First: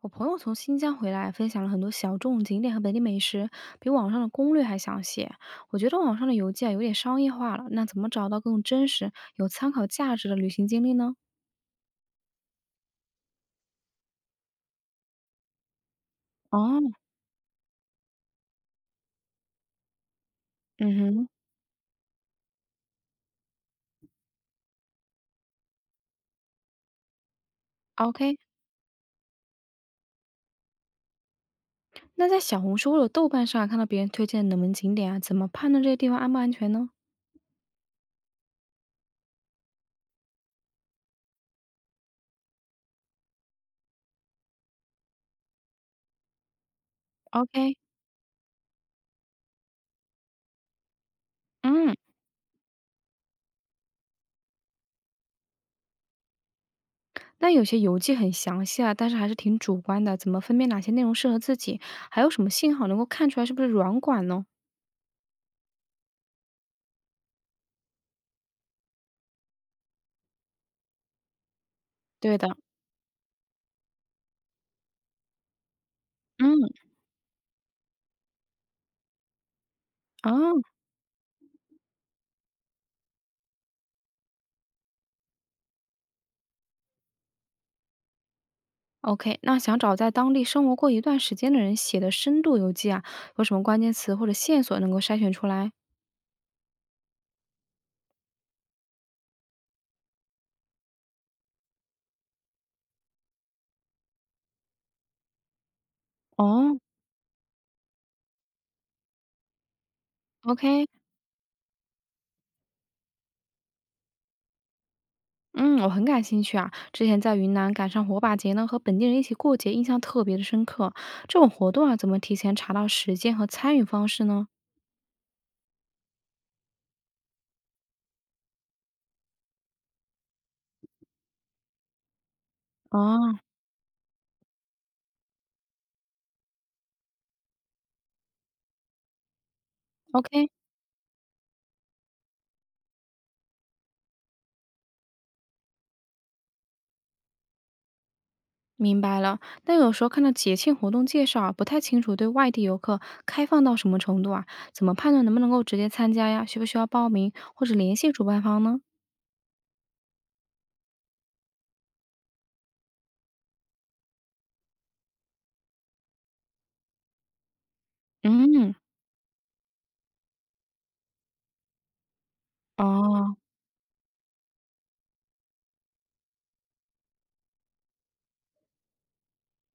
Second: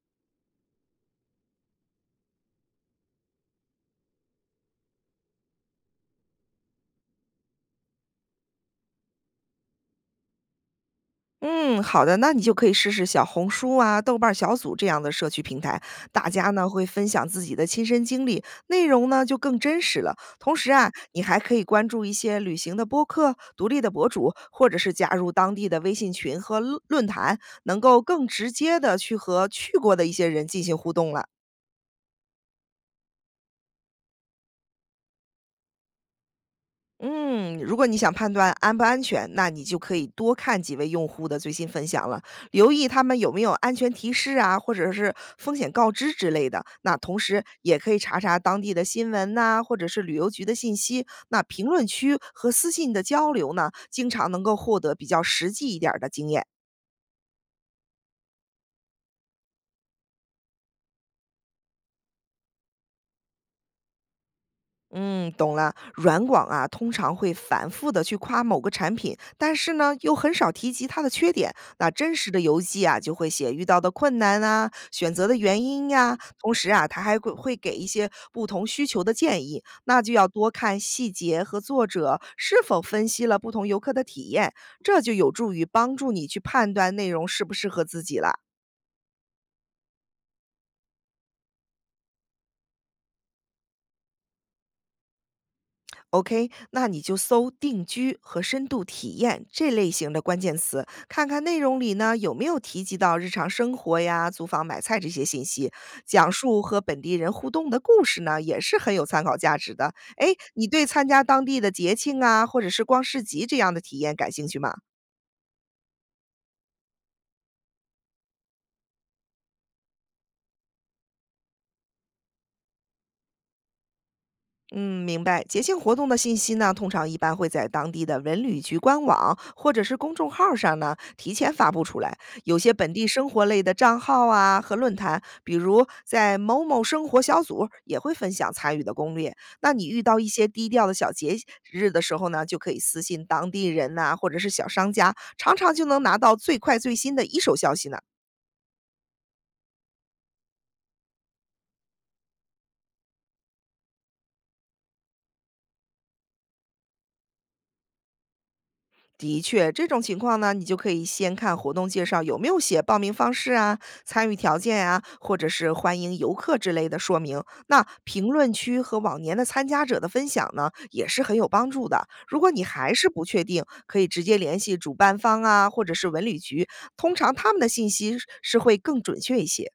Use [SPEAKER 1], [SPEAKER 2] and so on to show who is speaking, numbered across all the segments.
[SPEAKER 1] 我朋友从新疆回来，分享了很多小众景点和本地美食，比网上的攻略还详细。我觉得网上的游记啊有点商业化了，那怎么找到更真实、有参考价值的旅行经历呢？
[SPEAKER 2] 嗯，好的，那你就可以试试小红书啊、豆瓣儿小组这样的社区平台，大家呢
[SPEAKER 1] 哦，
[SPEAKER 2] 会分享自己的亲身经历，内容呢就更真实了。同时啊，
[SPEAKER 1] 嗯
[SPEAKER 2] 你
[SPEAKER 1] 哼
[SPEAKER 2] 还可以关注一些旅行的播客、独立的博主，或者是加入当地的微信群和论坛，能够更
[SPEAKER 1] ，OK。
[SPEAKER 2] 直接的去和去过的一些人进行互动了。
[SPEAKER 1] 那在小红书或者豆瓣上啊看到别人推荐冷门景点啊，怎么判断这些地方安不安全呢
[SPEAKER 2] 嗯，如果你想判断安不安全，那你就可以多看几位用户的最新分享了，留意他们有没有安全提示啊，或者是风险告知之类的。那同时
[SPEAKER 1] ？OK，
[SPEAKER 2] 也可以查查当地的新闻呐、或者是旅游局的信息。那评论
[SPEAKER 1] 嗯，
[SPEAKER 2] 区和私信的交流呢，经常能够获得比较实际一点儿的经验。
[SPEAKER 1] 那有些游记很详细啊，但是还是挺主观的，怎么分辨哪些内容适合自己？还有什么信号能够看出来是不是软管呢？
[SPEAKER 2] 嗯，懂了。软广啊，通常会反复的去夸某个产品，但是呢，又很少提及它的缺点。那真实
[SPEAKER 1] 对
[SPEAKER 2] 的
[SPEAKER 1] 的，
[SPEAKER 2] 游记啊，就会写遇到的困难啊，选择的原因呀、同
[SPEAKER 1] 嗯，
[SPEAKER 2] 时啊，他还会给一些不同需求的建议。那就要多
[SPEAKER 1] 哦。
[SPEAKER 2] 看细节和作者是否分析了不同游客的体验，这就有助于帮助你去判断内容适不适合自己了。
[SPEAKER 1] OK，那想找在当地生活过一段时间的人写的深度游记啊，有什么关键词或者线索能够筛选出来？
[SPEAKER 2] OK，那你就搜“定居”和“深度体验”这类型的关键词，看看内容里呢有没有提及到日常生活呀、租房、买菜这些信息。讲述
[SPEAKER 1] 哦
[SPEAKER 2] 和本地人互动的故事呢，也是很有参考价值的。哎，你对
[SPEAKER 1] ，OK，
[SPEAKER 2] 参加当地的节庆啊，或者是逛市集这样的体验感兴趣吗？
[SPEAKER 1] 嗯，我很感兴趣啊。之前在云南赶上火把节呢，和本地人一起过节，印象特别的深刻。这种活动啊，怎么提前查到时间和参与方式呢？
[SPEAKER 2] 嗯，明白。节庆活动的信息呢，通常一般会在当地的文旅局官网或者是公众号上呢提前发布出来。有些本地生
[SPEAKER 1] 哦
[SPEAKER 2] 活类的账号啊和论坛，比如在某某生活小组也会分享参与的攻略。那你遇到一些
[SPEAKER 1] ，OK，
[SPEAKER 2] 低调的小节日的时候呢，就可以私信当地人呐、或者是小商家，常常就能拿到最快最新的一手消息呢。
[SPEAKER 1] 明白了。但有时候看到节庆活动介绍啊，不太清楚对外地游客开放到什么程度啊，怎么判断能不能够直接参加呀？需不需要报名或者联系主办方呢？
[SPEAKER 2] 的确，这种情况呢，你就可以先看活动介绍有没有写报名方式啊、参与条件啊，或者是欢迎游客之类的说明。那评论
[SPEAKER 1] 嗯
[SPEAKER 2] 区和往年的参加者的分享呢，也是很有帮助的。如果你还是不
[SPEAKER 1] 哦
[SPEAKER 2] 确定，可以直接联系主办方啊，或者是文旅局，通常他们的信息是会更准确一些。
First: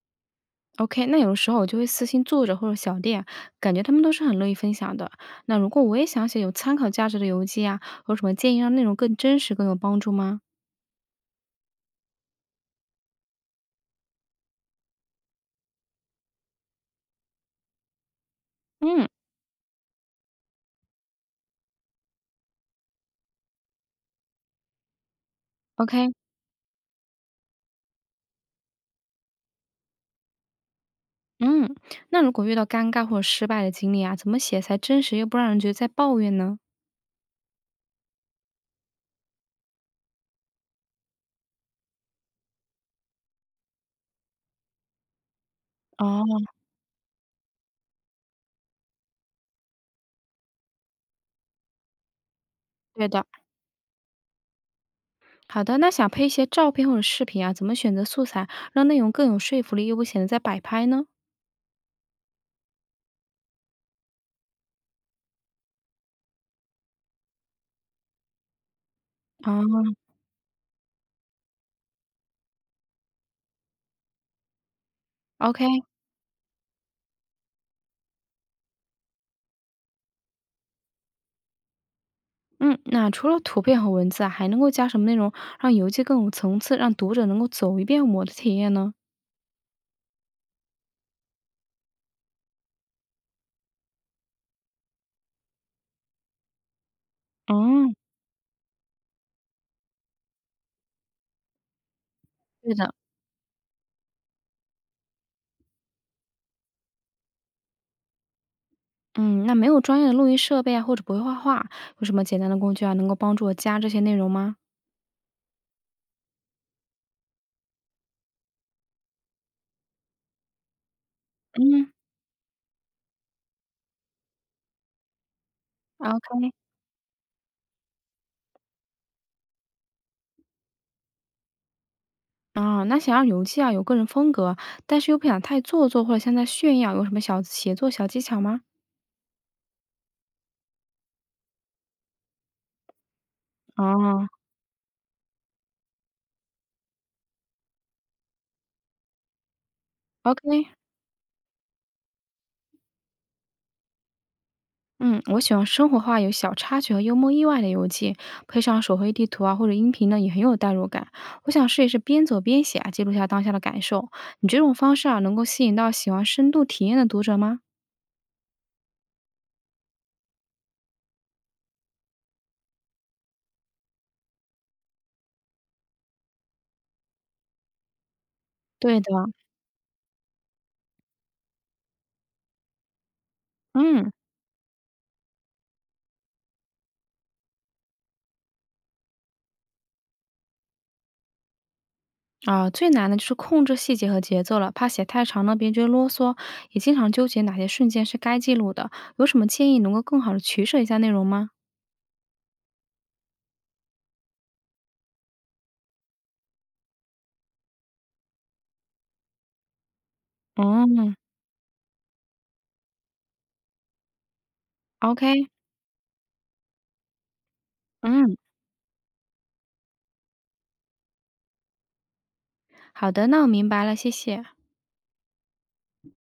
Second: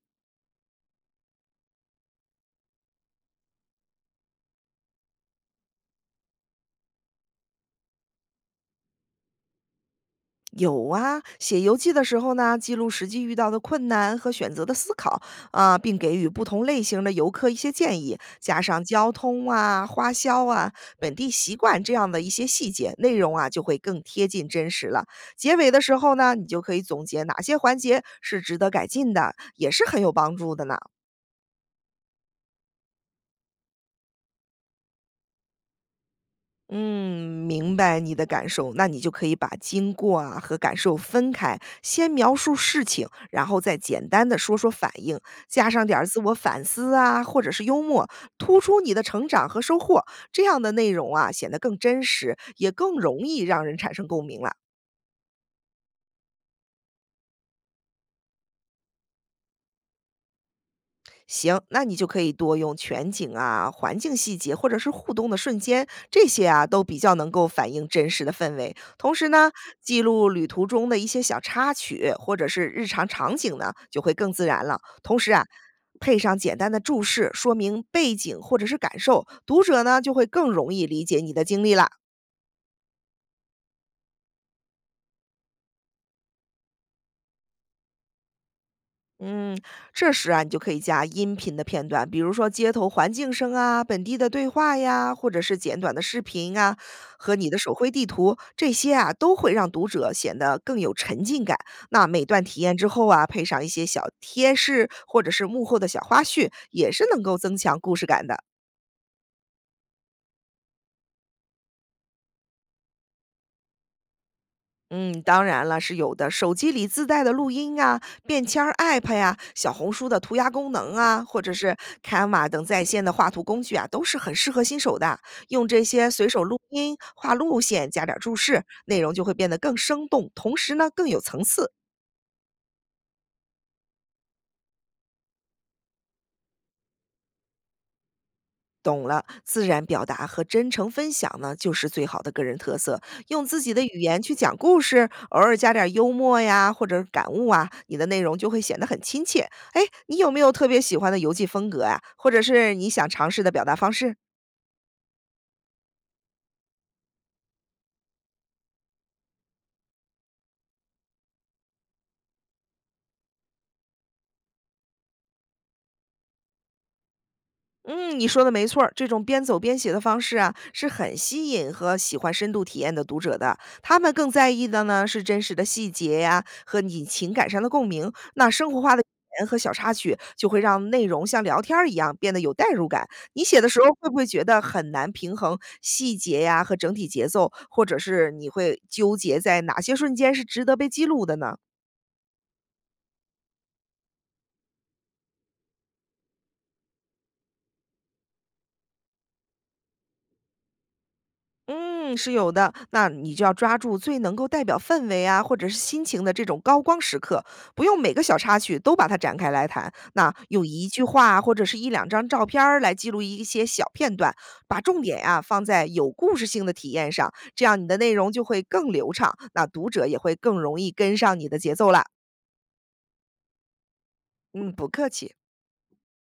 [SPEAKER 1] ，OK，那有的时候我就会私信作者或者小店，感觉他们都是很乐意分享的。那如果我也想写有参考价值的游记啊，有什么建议让内容更真实、更有帮助吗？
[SPEAKER 2] 有啊，写游记的时候呢，记录实际遇到的困难和选择的思考啊，并给予不同类型的游客一些建议，加上
[SPEAKER 1] 嗯
[SPEAKER 2] 交通啊、花销啊、本地习惯这样的一些细节，内容啊就会更贴近真实了。结尾的时
[SPEAKER 1] ，OK，
[SPEAKER 2] 候呢，你就可以总结哪些环节是值得改进的，也是很有帮助的呢。
[SPEAKER 1] 嗯，那如果遇到尴尬或者失败的经历啊，怎么写才真实又不让人觉得在抱怨呢？
[SPEAKER 2] 嗯，明白你的感受，那你就可以把经过啊和感受分开，先描述事情，然后再简单的说说反应，加上点儿自我
[SPEAKER 1] 哦，
[SPEAKER 2] 反思啊，或者是幽默，突出你的成长和收获，这样的内容啊显得更真实，也更
[SPEAKER 1] 对
[SPEAKER 2] 容
[SPEAKER 1] 的，
[SPEAKER 2] 易让人产生共鸣了。
[SPEAKER 1] 好的，那想配一些照片或者视频啊，怎么选择素材，让内容更有说服力，又不显得在摆拍呢？
[SPEAKER 2] 行，那你就可以多用全景啊、环境细节或者是互动的瞬间，这些啊都比较能够反映真实的氛围。同时呢，
[SPEAKER 1] 哦
[SPEAKER 2] 记录旅途中的一些小插曲或者是日常场景呢，就会更自然了。同时啊。
[SPEAKER 1] ，OK。
[SPEAKER 2] 配上简单的注释，说明背景或者是感受，读者呢就会更容易理解你的经历啦。
[SPEAKER 1] 嗯，那除了图片和文字啊，还能够加什么内容，让游记更有层次，让读者能够走一遍我的体验呢？
[SPEAKER 2] 嗯，这时啊，你就可以加音频的片段，比如说街头环境声啊、本地的对话呀，或者是简短的视频啊，和你的手绘
[SPEAKER 1] 嗯，
[SPEAKER 2] 地图，这些啊都会让读者显得更有沉浸感。那每段体
[SPEAKER 1] 对
[SPEAKER 2] 验之
[SPEAKER 1] 的，
[SPEAKER 2] 后啊，配上一些小贴士或者是幕后的小花絮，也是能够增强故事感的。
[SPEAKER 1] 嗯，那没有专业的录音设备啊，或者不会画画，有什么简单的工具啊，能够帮助我加这些内容吗？
[SPEAKER 2] 嗯，当然了，是有的。手机里自带的录音啊、便签儿 App 呀、小红书的涂鸦功能啊，或者是
[SPEAKER 1] 嗯
[SPEAKER 2] Canva 等在线的画图工具啊，都是很适合新手的。用这些随手
[SPEAKER 1] ，OK，
[SPEAKER 2] 录音、画路线，加点儿注释，内容就会变得更生动，同时呢更有层次。
[SPEAKER 1] 啊，那想让游记啊有个人风格，但是又不想太做作或者像在炫耀，有什么小写作小技巧吗？
[SPEAKER 2] 懂了，自然表达和真诚分享呢，就是最好的个人特色。用自己的语言
[SPEAKER 1] 哦
[SPEAKER 2] 去讲故事，偶尔加点幽默呀，或者感悟啊，你的内容就会显得很亲切。哎，你有没有特
[SPEAKER 1] ，OK，
[SPEAKER 2] 别喜欢的邮寄风格呀？或者是你想尝试的表达方式？
[SPEAKER 1] 嗯，我喜欢生活化、有小插曲和幽默意外的游记，配上手绘地图啊或者音频呢，也很有代入感。我想试一试边走边写啊，记录下当下的感受。你这种方式啊，能够吸引到喜欢深度体验的读者吗？
[SPEAKER 2] 嗯，你说的没错儿，这种边走边写的方式啊，是很吸引和喜欢深度体验的读者的。他们更在意的呢是真实的细节呀、和你情感上的共鸣。那生活化
[SPEAKER 1] 对
[SPEAKER 2] 的语
[SPEAKER 1] 的，
[SPEAKER 2] 言和小插曲，就会让内容像聊天儿一样变得有代入感。你写的时候会
[SPEAKER 1] 嗯。
[SPEAKER 2] 不会觉得很难平衡细节呀、和整体节奏，或者是你会纠结在哪些瞬间是值得被记录的呢？
[SPEAKER 1] 啊，最难的就是控制细节和节奏了，怕写太长呢，别觉得啰嗦，也经常纠结哪些瞬间是该记录的。有什么建议能够更好的取舍一下内容吗？
[SPEAKER 2] 嗯，是有的。那你就要抓住最能够代表氛围啊，或者是心情的这种高光时刻，不用每个小插曲都把它展开来谈。那用一句
[SPEAKER 1] 嗯
[SPEAKER 2] 话或者是一两张照片儿来记录一些小片段，把重点
[SPEAKER 1] ，OK，
[SPEAKER 2] 呀、放在有故事性的体验上，这样你的内容
[SPEAKER 1] 嗯，
[SPEAKER 2] 就会更流畅，那读者也会更容易跟上你的节奏啦。
[SPEAKER 1] 好的，那我明白了，谢谢。
[SPEAKER 2] 嗯，不客气。